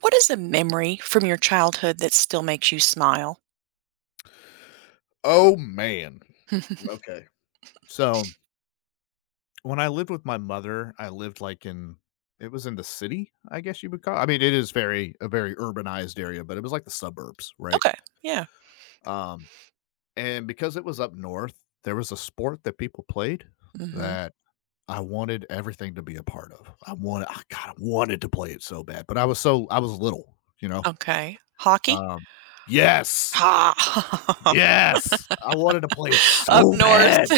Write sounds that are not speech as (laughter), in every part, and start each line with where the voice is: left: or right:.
right: What is a memory from your childhood that still makes you smile?
left: Oh, man.
right: (laughs)
left: Okay. So, when I lived with my mother, I lived, like, in it was in the city, I guess you would call I mean, it is very a very urbanized area, but it was like the suburbs, right?
right: Okay, yeah.
left: Um, and because it was up north, there was a sport that people played
right: Mhm,
left: that I wanted everything to be a part of. I wanted ah, God, I wanted to play it so bad, but I was so I was little,
right: okay. Hockey?
left: Um Yes!
right: Ah,
left: Yes! I wanted to play it
right: (laughs) up
left: so
right: north
left: bad!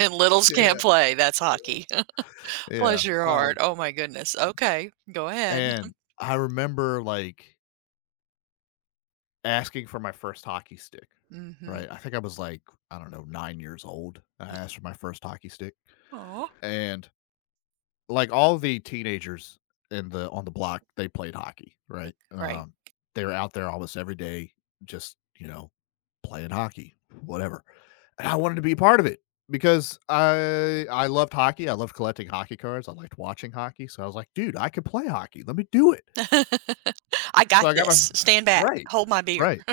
right: (laughs) and littles can't
left: Yeah,
right: play, that's
left: yeah.
right: hockey. (laughs)
left: Yeah,
right: Bless your heart, oh my goodness, okay, go ahead.
left: And I remember, like, asking for my first hockey stick,
right: Mhm,
left: right? I think I was like, I don't know, 9 years old. I
right: yeah,
left: asked for my first hockey stick,
right: aw,
left: and, like, all the teenagers in the on the block, they played hockey, right?
right: right.
left: They were out there almost every day just, playing hockey, whatever, and I wanted to be a part of it because I loved hockey, I loved collecting hockey cards, I liked watching hockey, so I was like, "Dude, I could play hockey, let me do it."
right: "I
left: So
right: got
left: I got my
right: this, stand back,
left: Right,
right: hold my beer."
left: right.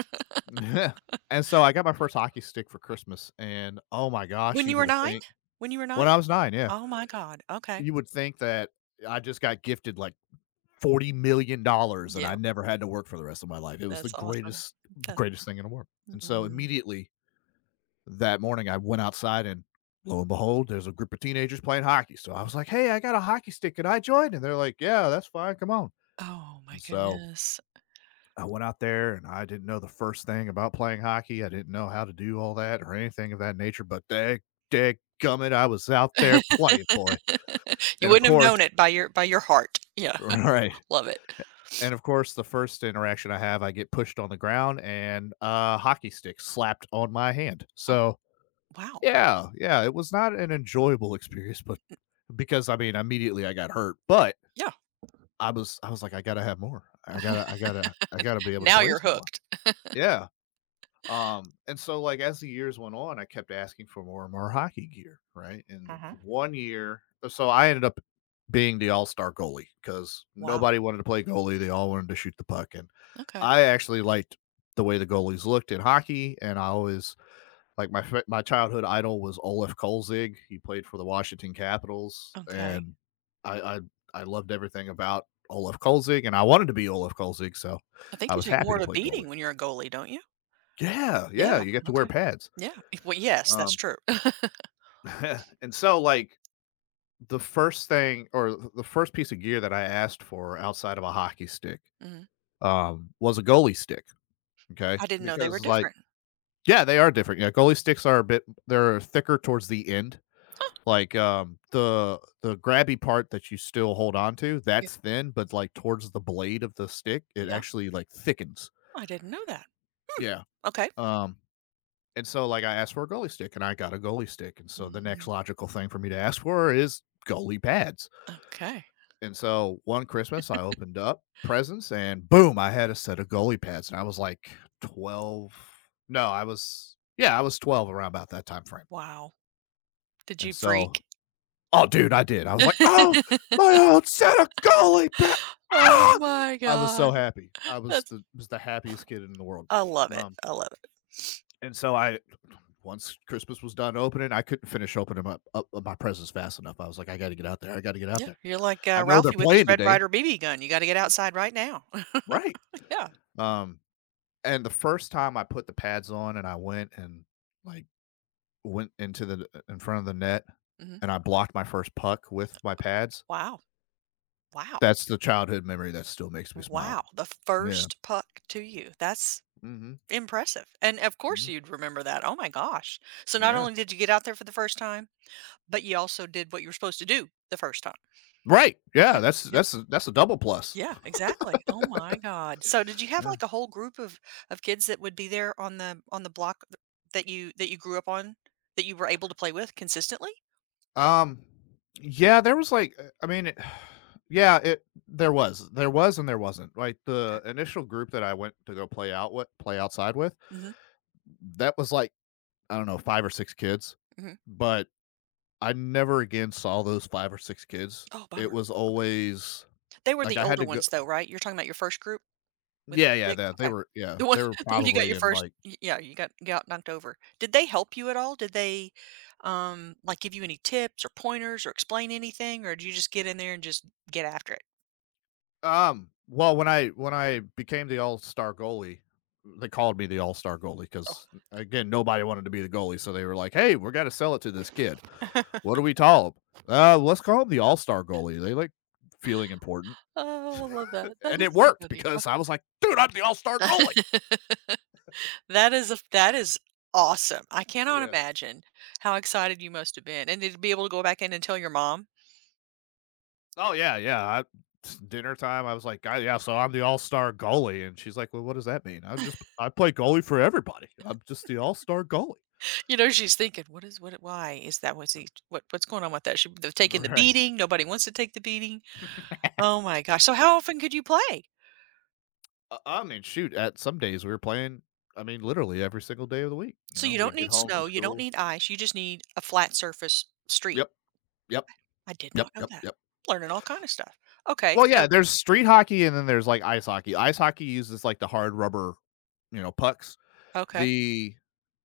left: (laughs) And so I got my first hockey stick for Christmas, and oh my gosh,
right: When
left: you
right: you were
left: woulda
right: 9?
left: think
right: When you were
left: when
right: 9?
left: I was 9, yeah.
right: Oh my god, okay.
left: You would think that I just got gifted, like, $40,000,000 and I
right: Yep,
left: never had to work for the rest of my life. It was the
right: that's awesome.
left: greatest
right: That's.
left: greatest thing in the world. And so
right: Mm,
left: immediately that morning, I went outside and lo and behold, there's a group of teenagers playing hockey. So I was like, "Hey, I got a hockey stick. Can I join?" And they're like, "Yeah, that's fine. Come on."
right: oh my
left: And so
right: goodness.
left: I went out there and I didn't know the first thing about playing hockey. I didn't know how to do all that or anything of that nature, but dag dag gummit! I was out there playing, boy.
right: You
left: And of
right: wouldn't have known
left: course
right: it by your heart. Yeah,
left: (laughs) right.
right: (laughs) love it.
left: And of course, the first interaction I have, I get pushed on the ground and a hockey stick slapped on my hand.
right: Oh,
left: So,
right: wow.
left: yeah, yeah, it was not an enjoyable experience, but because I mean, immediately I got hurt, but
right: Yeah.
left: I was like, I gotta have more. I gotta be able to
right: Now
left: play
right: you're
left: some more.
right: hooked.
left: Yeah. And so like as the years went on, I kept asking for more and more hockey gear, right? And
right: Mhm.
left: one year, so I ended up being the all-star goalie because
right: Wow.
left: nobody wanted to play goalie; they all wanted to shoot the puck. And
right: Okay.
left: I actually liked the way the goalies looked in hockey, and I always like my childhood idol was Olaf Kolzig. He played for the Washington Capitals,
right: Okay.
left: and I I, I loved everything about Olaf Kolzig, and I wanted to be Olaf Kolzig, so
right: I think
left: I
right: you
left: was
right: take
left: happy
right: more of
left: to
right: a
left: play goalie.
right: beating when you're a goalie, don't you?
left: Yeah, yeah,
right: Yeah.
left: you get to wear
right: Okay.
left: pads.
right: Yeah. Well, yes, that's
left: Um,
right: true. (laughs)
left: (laughs) and so like the first thing or the first piece of gear that I asked for outside of a hockey stick
right: Mhm.
left: was a goalie stick. Okay.
right: I didn't know they were
left: Because like,
right: different.
left: yeah, they are different. Yeah, goalie sticks are a bit they're thicker towards the end. Like the grabby part that you still hold on to,
right: Yeah.
left: that's thin, but like towards the blade of the stick, it
right: Yeah.
left: actually like thickens.
right: I didn't know that. Hmm.
left: Yeah.
right: Okay.
left: Um and so like I asked for a goalie stick and I got a goalie stick. And so the next
right: Mm,
left: logical thing for me to ask for is goalie pads.
right: okay.
left: And so one Christmas, I opened up presents and boom, I had a set of goalie pads. And I was like 12. No, I was, yeah, I was 12 around about that time frame.
right: Wow. Did
left: And
right: you
left: so,
right: freak?
left: oh, dude, I did. I was like, oh,
right: (laughs)
left: my old set of goalie pads.
right: Oh
left: Ah!
right: my
left: I was so
right: god.
left: happy. I was
right: That's
left: the was the happiest kid in the world.
right: I love it.
left: Um,
right: I love it.
left: and so I, once Christmas was done opening, I couldn't finish opening up my presents fast enough. I was like, I got to get out there. I got to get out
right: Yeah,
left: there.
right: you're like,
left: I know they're
right: Ralphie with his
left: playing
right: Red
left: today,
right: Ryder BB gun, you gotta get outside right now. (laughs)
left: right?
right: Yeah,
left: Um, And the first time I put the pads on and I went and like went into the in front of the net
right: mhm.
left: and I blocked my first puck with my pads,
right: Wow, wow,
left: that's the childhood memory that still makes me
right: wow,
left: smile.
right: the
left: Yeah.
right: first puck to you, that's
left: hmm
right: impressive, and of course
left: hmm
right: you'd remember that, oh my gosh. So not
left: Yeah.
right: only did you get out there for the first time, but you also did what you were supposed to do the first time.
left: Right.
right: Yeah,
left: Yeah. That's
right: yeah,
left: that's a, that's a double plus.
right: yeah, exactly. Oh my god. So did you have,
left: Yeah.
right: like, a whole group of kids that would be there on the block that you grew up on, that you were able to play with consistently?
left: Um. Yeah. There was like, I mean, it, (sighs) yeah. It there was and there wasn't. Like
right: Okay.
left: the initial group that I went to go play out with, play outside with,
right: Mhm,
left: that was like I don't know, 5 or 6 kids,
right: mhm.
left: but I never again saw those 5 or 6 kids.
right: Oh,
left: It
right: bummer.
left: was
right: Okay.
left: always
right: They were
left: like,
right: the
left: I had
right: older
left: to go
right: ones though, right? You're talking about your first group with the
left: yeah, yeah,
right: stick?
left: that they
right: Okay.
left: were yeah,
right: The one
left: they were
right: (laughs) the one you got
left: probably
right: your
left: in,
right: first
left: like
right: y yeah, you got knocked over. Did they help you at all? Give you any tips or pointers or explain anything, or did you just get in there and just get after it?
left: well, when I became the all-star goalie, they called me the all-star goalie goalie
right: Oh.
left: because again, nobody wanted to be the goalie, so they were like, "Hey, we're gonna sell it to this kid.
right: (laughs)
left: What do we call him? Let's call him the all-star goalie." They like feeling important,
right: Oh, I love that. That
left: and
right: is
left: it
right: too
left: worked
right: funny.
left: because I was like, "Dude, I'm the all-star goalie."
right: (laughs) That is awesome. I cannot
left: Yeah.
right: imagine how excited you must have been. And to be able to go back in and tell your mom?
left: Oh yeah, yeah. I, dinner time. I was like, "I- yeah, so I'm the all star goalie, and she's like, well, what does that mean? I just I play goalie for everybody. I'm just the all star goalie.
right: You know, she's thinking, "What is what? Why is that? What's he? What what's going on with that?" She, they've taken the
left: Right.
right: beating. Nobody wants to take the beating.
left: (laughs)
right: Oh my gosh! So how often could you play?
left: I mean, shoot. At some days we were playing. I mean, literally every single day of the week. You
right: So
left: know,
right: you don't
left: we'd get
right: need
left: home from
right: snow. You don't
left: school.
right: need ice. You just need a flat surface street.
left: Yep. Yep.
right: I did
left: Yep.
right: not know
left: Yep.
right: that.
left: Yep.
right: Learning all kind of stuff. Okay,
left: Well, yeah.
right: so
left: There's street hockey, and then there's like ice hockey. Ice hockey uses like the hard rubber, you know, pucks.
right: okay,
left: The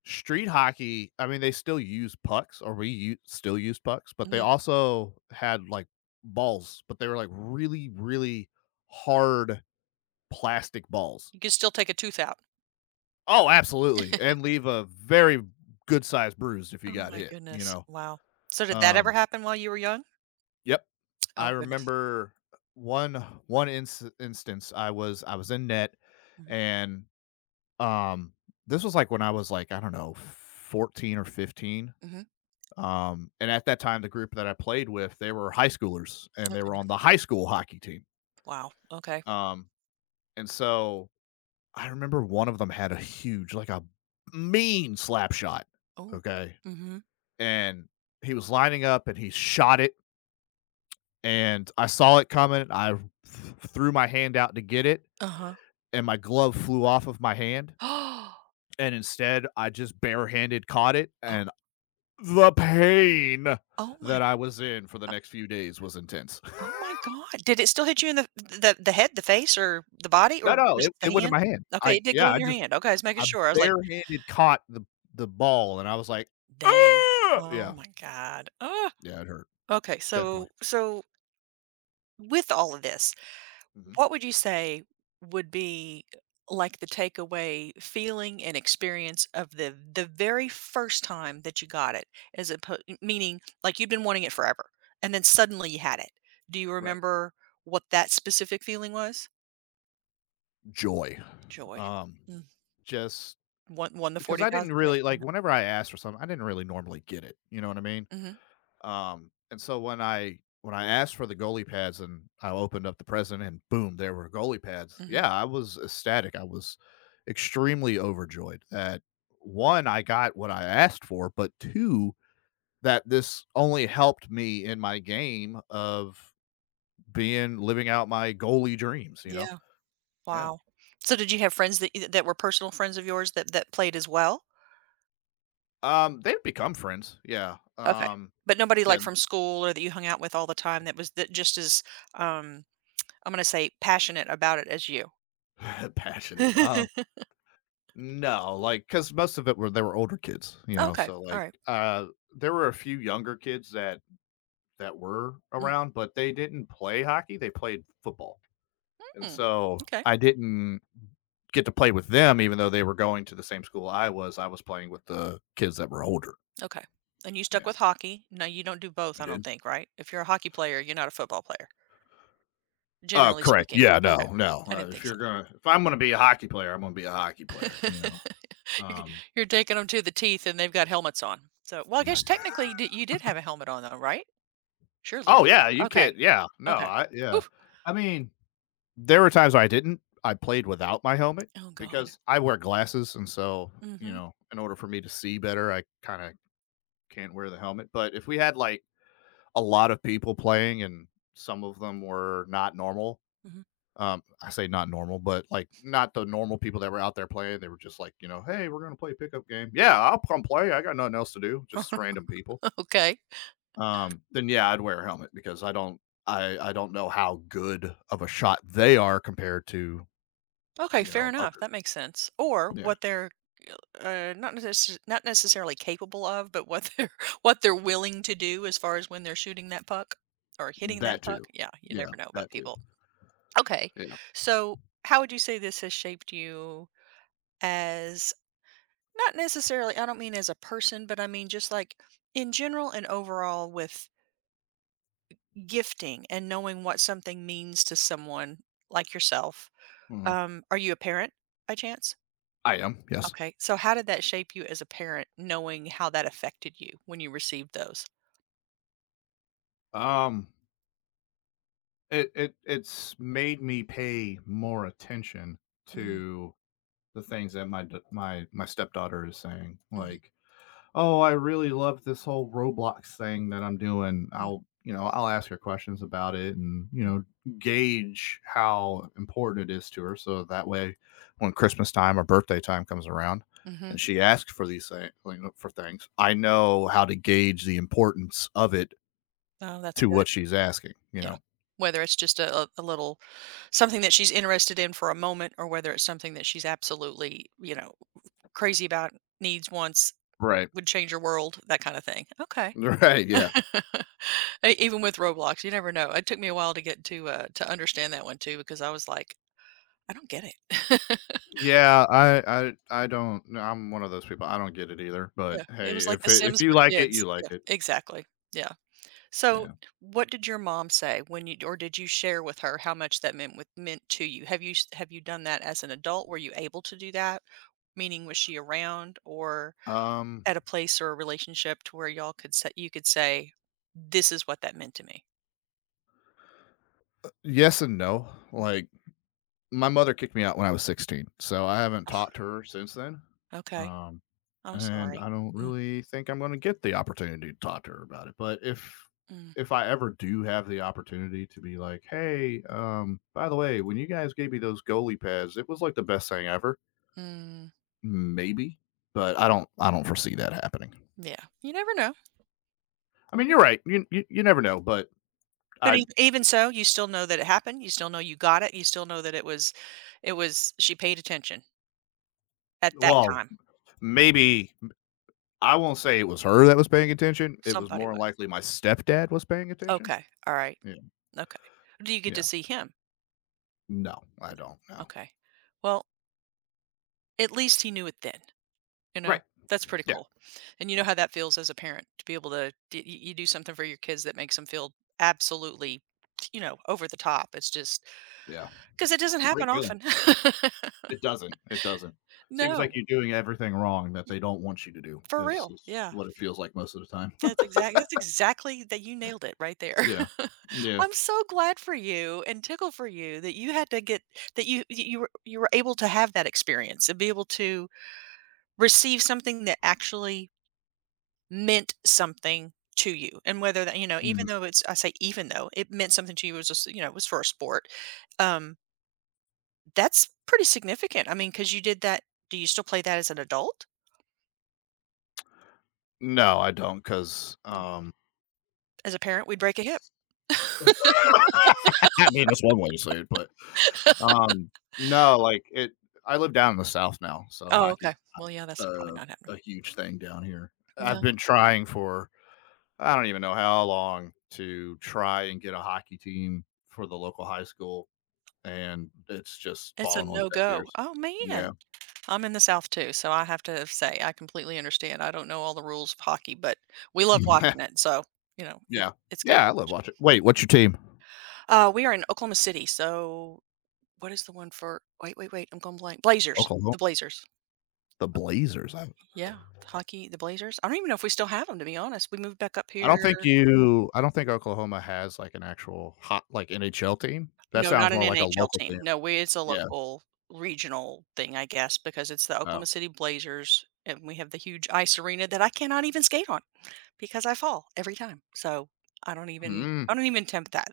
left: street hockey, I mean, they still use pucks, or we still use pucks, but they
right: hmm,
left: also had like balls, but they were like really, really hard plastic balls.
right: you can still take a tooth out.
left: Oh, absolutely. And leave a very good sized bruise if you
right: Oh
left: got
right: my
left: hit, you
right: goodness!
left: know.
right: Wow. So did that ever
left: Um,
right: happen while you were young?
left: yep. I
right: Oh goodness.
left: remember one instance I was in net
right: Mhm.
left: and um this was like when I was like, I don't know, 14 or 15.
right: Mhm.
left: And at that time, the group that I played with, they were high schoolers and
right: Oh
left: they were
right: goodness.
left: on the high school hockey team.
right: Wow. Okay.
left: Um, and so I remember one of them had a huge, like a mean slap shot.
right: Oh.
left: Okay.
right: Mhm.
left: And he was lining up and he shot it. And I saw it coming. I threw my hand out to get it
right: Uh huh.
left: and my glove flew off of my hand.
right: (gasps)
left: And instead, I just barehanded caught it.
right: Oh.
left: And the pain
right: Oh my.
left: that I was in for the next few days was intense. (laughs)
right: Oh my god. Did it still hit you in the head, the face, or the body,
left: No,
right: or
left: no,
right: was it
left: it
right: the
left: it went in
right: hand?
left: my hand.
right: Okay,
left: I
right: it did go
left: yeah,
right: in
left: I
right: your
left: just
right: hand. Okay, I was making
left: I
right: sure. I was like,
left: barehanded caught the ball, and I was like,
right: "Dang.
left: "Ah!"
right: Oh
left: Yeah,
right: my god. Oh,
left: yeah, it hurt,
right: okay,
left: definitely.
right: so with all of this,
left: Mhm,
right: what would you say would be like the takeaway feeling and experience of the very first time that you got it as oppo meaning, like, you've been wanting it forever, and then suddenly you had it. Do you
left: right.
right: remember what that specific feeling was?
left: Joy.
right: Joy.
left: Um, just
right: Won the
left: because I
right: 40,000?
left: didn't
right: Yeah,
left: really like,
right: won.
left: whenever I asked for something, I didn't really normally get it, you know what I mean?
right: Mhm,
left: And so when I asked for the goalie pads and I opened up the present and boom, there were goalie pads.
right: mhm.
left: Yeah, I was ecstatic. I was extremely overjoyed that one, I got what I asked for, but two, that this only helped me in my game of being living out my goalie dreams, you know?
right: Yeah,
left: Yeah.
right: wow. So did you have friends that e, that were personal friends of yours that played as well?
left: They've become friends. Yeah.
right: Okay. But nobody,
left: Yeah,
right: like, from school or that you hung out with all the time that was that just as, um, I'm gonna say passionate about it as you?
left: (laughs) passionate.
right: (laughs)
left: No, like, because most of it were they were older kids, you know,
right: Okay,
left: so, like,
right: alright.
left: there were a few younger kids that were
right: Mm.
left: around, but they didn't play hockey, they played football,
right: Mm,
left: and
right: hmm,
left: so
right: okay,
left: I didn't get to play with them even though they were going to the same school I was playing with the kids that were older.
right: okay. And you stuck
left: Yeah,
right: with hockey. No, you don't do both,
left: I
right: I don't
left: did.
right: think, right? If you're a hockey player, you're not a football player,
left: Oh,
right: generally
left: correct,
right: speaking.
left: yeah,
right: Okay.
left: no, no,
right: I didn't
left: if
right: think so.
left: you're gonna if I'm gonna be a hockey player, I'm gonna be a hockey player, you know,
right: (laughs) You're g
left: um
right: you're taking 'em to the teeth, and they've got helmets on. So well, I guess
left: (laughs)
right: technically, d you did have a helmet on, though, right? Surely.
left: Oh, yeah, you can't
right: Okay.
left: yeah, no,
right: Okay.
left: I yeah.
right: Oof.
left: I mean there were times I didn't. I played without my helmet
right: Oh god.
left: because I wear glasses, and so you
right: Mhm.
left: know, in order for me to see better, I kind of can't wear the helmet. But if we had like a lot of people playing and some of them were not normal,
right: Mhm.
left: I say not normal, but like not the normal people that were out there playing. They were just like, you know, hey, we're gonna play a pickup game. Yeah, I'll come play. I got nothing else to do. Just random people.
right: (laughs) Okay.
left: Then yeah, I'd wear a helmet because I don't, I don't know how good of a shot they are compared to
right: Okay,
left: you
right: fair
left: know
right: enough,
left: other.
right: that makes sense. Or
left: Yeah,
right: what they're, not necessarily capable of, but what they're (laughs) what they're willing to do as far as when they're shooting that puck or hitting that
left: that
right: puck.
left: too.
right: Yeah, you
left: Yeah,
right: never know about
left: that too.
right: people. Okay.
left: Yeah.
right: So, how would you say this has shaped you as not necessarily, I don't mean as a person, but I mean just like in general and overall with gifting and knowing what something means to someone like yourself.
left: Mhm.
right: Are you a parent by chance?
left: I am, yes.
right: Okay. So how did that shape you as a parent, knowing how that affected you when you received those?
left: Um, it's made me pay more attention
right: Mm,
left: to the things that my stepdaughter is saying,
right: mhm,
left: like oh, I really love this whole Roblox thing that I'm doing.
right: mm,
left: I'll, you know, I'll ask her questions about it and, you
right: mm,
left: know, gauge how important it is to her. So that way, when Christmas time or birthday time comes around
right: mhm.
left: and she asks for these things, like, for things, I know how to gauge the importance of it
right: Oh, that's
left: to
right: good.
left: what she's asking, you
right: Yeah.
left: know?
right: Whether it's just a little something that she's interested in for a moment or whether it's something that she's absolutely, you know, crazy about, needs, wants,
left: Right. (laughs)
right: would change your world, that kinda thing. Okay.
left: Right. Yeah.
right: (laughs) E even with Roblox, you never know. It took me a while to get to understand that one too because I was like, "I don't get it." (laughs)
left: Yeah, I don't. No, I'm one of those people. I don't get it either. But
right: Yeah, it
left: hey,
right: was like
left: if
right: The
left: it, if
right: Sims
left: you
right: for
left: like it,
right: kids.
left: you like
right: Yeah,
left: it.
right: exactly. Yeah. So,
left: Yeah.
right: what did your mom say when you or did you share with her how much that meant to you? Have you done that as an adult? Were you able to do that? Meaning, was she around or
left: Um.
right: at a place or a relationship to where y'all could say you could say, "This is what that meant to me."
left: Yes and no. Like, my mother kicked me out when I was 16, so I haven't
right: Oh,
left: talked to her since then.
right: okay.
left: Um,
right: I'm
left: and
right: sorry.
left: I don't
right: Mm,
left: really think I'm gonna get the opportunity to talk to her about it, but if
right: mm,
left: if I ever do have the opportunity to be like, "Hey, by the way, when you guys gave me those goalie pads, it was, like, the best thing ever."
right: mm.
left: Maybe, but I don't foresee that happening.
right: Yeah, you never know.
left: I mean,
right: Mm.
left: you're right. You never know, but
right: But
left: I
right: e even so, you still know that it happened, you still know you got it, you still know that it was she paid attention at that
left: well,
right: time.
left: maybe I won't say it was her that was paying attention. It was
right: Somebody
left: more
right: was.
left: likely my stepdad was paying attention.
right: Okay, all right,
left: Yeah.
right: okay. Do you get to
left: Yeah.
right: see him?
left: No, I don't know.
right: Okay. Well, at least he knew it then, you know?
left: Right.
right: That's pretty
left: Yeah.
right: cool. And you know how that feels as a parent to be able to d y you do something for your kids that makes them feel absolutely, you know, over the top. It's just
left: Yeah.
right: because it doesn't
left: It's a great
right: happen
left: feeling.
right: often. (laughs)
left: It doesn't. It doesn't. Seems like
right: No.
left: you're doing everything wrong that they don't want you to do,
right: For real.
left: is
right: Yeah.
left: what it feels like most of the time. (laughs)
right: That's exactly that you nailed it right there.
left: Yeah.
right: (laughs)
left: Yeah.
right: I'm so glad for you and tickled for you that you had to get that you were you were able to have that experience and be able to receive something that actually meant something to you. And whether that, you know, even
left: Mm,
right: though it's I say even though it meant something to you it was just, you know, it was for a sport. Um, that's pretty significant. I mean, because you did that do you still play that as an adult?
left: no, I don't, because,
right: You as a parent, we'd break a hip.
left: (laughs) I mean, that's one way to say it, but, um, no, like it, I live down in the South now, so
right: Oh, okay.
left: hockey's
right: Well, yeah, that's probably
left: a
right: not
left: a
right: happening.
left: huge thing down here. I've
right: No.
left: been trying for I don't even know how long to try and get a hockey team for the local high school, and it's just
right: It's a
left: fallen on deaf
right: no-go.
left: ears.
right: Oh,
left: Yeah.
right: man. I'm in the South too, so I have to say I completely understand. I don't know all the rules of hockey, but we love watching
left: (laughs)
right: it, so, you know, it
left: Yeah.
right: it's good to
left: Yeah, I love
right: watch.
left: watching wait, what's your team?
right: We are in Oklahoma City, so what is the one for wait, wait, wait, I'm going blank. Blazers.
left: Oklahoma?
right: The Blazers.
left: The Blazers? I
right: Yeah, hockey, the Blazers. I don't even know if we still have them to be honest. We moved back up
left: I don't think
right: here.
left: you I don't think Oklahoma has, like, an actual hot like, NHL team. That
right: No, not
left: sounds
right: an
left: more like a
right: NHL
left: local
right: team.
left: team.
right: No, we it's a
left: Yeah.
right: local regional thing, I guess, because it's the Oklahoma
left: Oh.
right: City Blazers, and we have the huge ice arena that I cannot even skate on, because I fall every time. So
left: Hmm.
right: I don't even attempt that.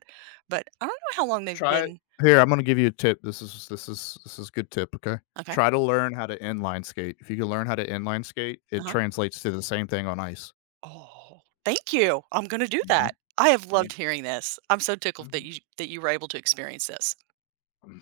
right: But I don't know how long they've
left: Try it.
right: been.
left: Here, I'm gonna give you a tip. this is a good tip. Okay,
right: Okay.
left: try to learn how to inline skate. If you can learn how to inline skate, it
right: Uh-huh.
left: translates to the same thing on ice.
right: Oh, thank you. I'm gonna do
left: Hmm.
right: that. I have
left: Yeah.
right: loved hearing this. I'm so tickled
left: Hmm.
right: that you were able to experience this.
left: (laughs)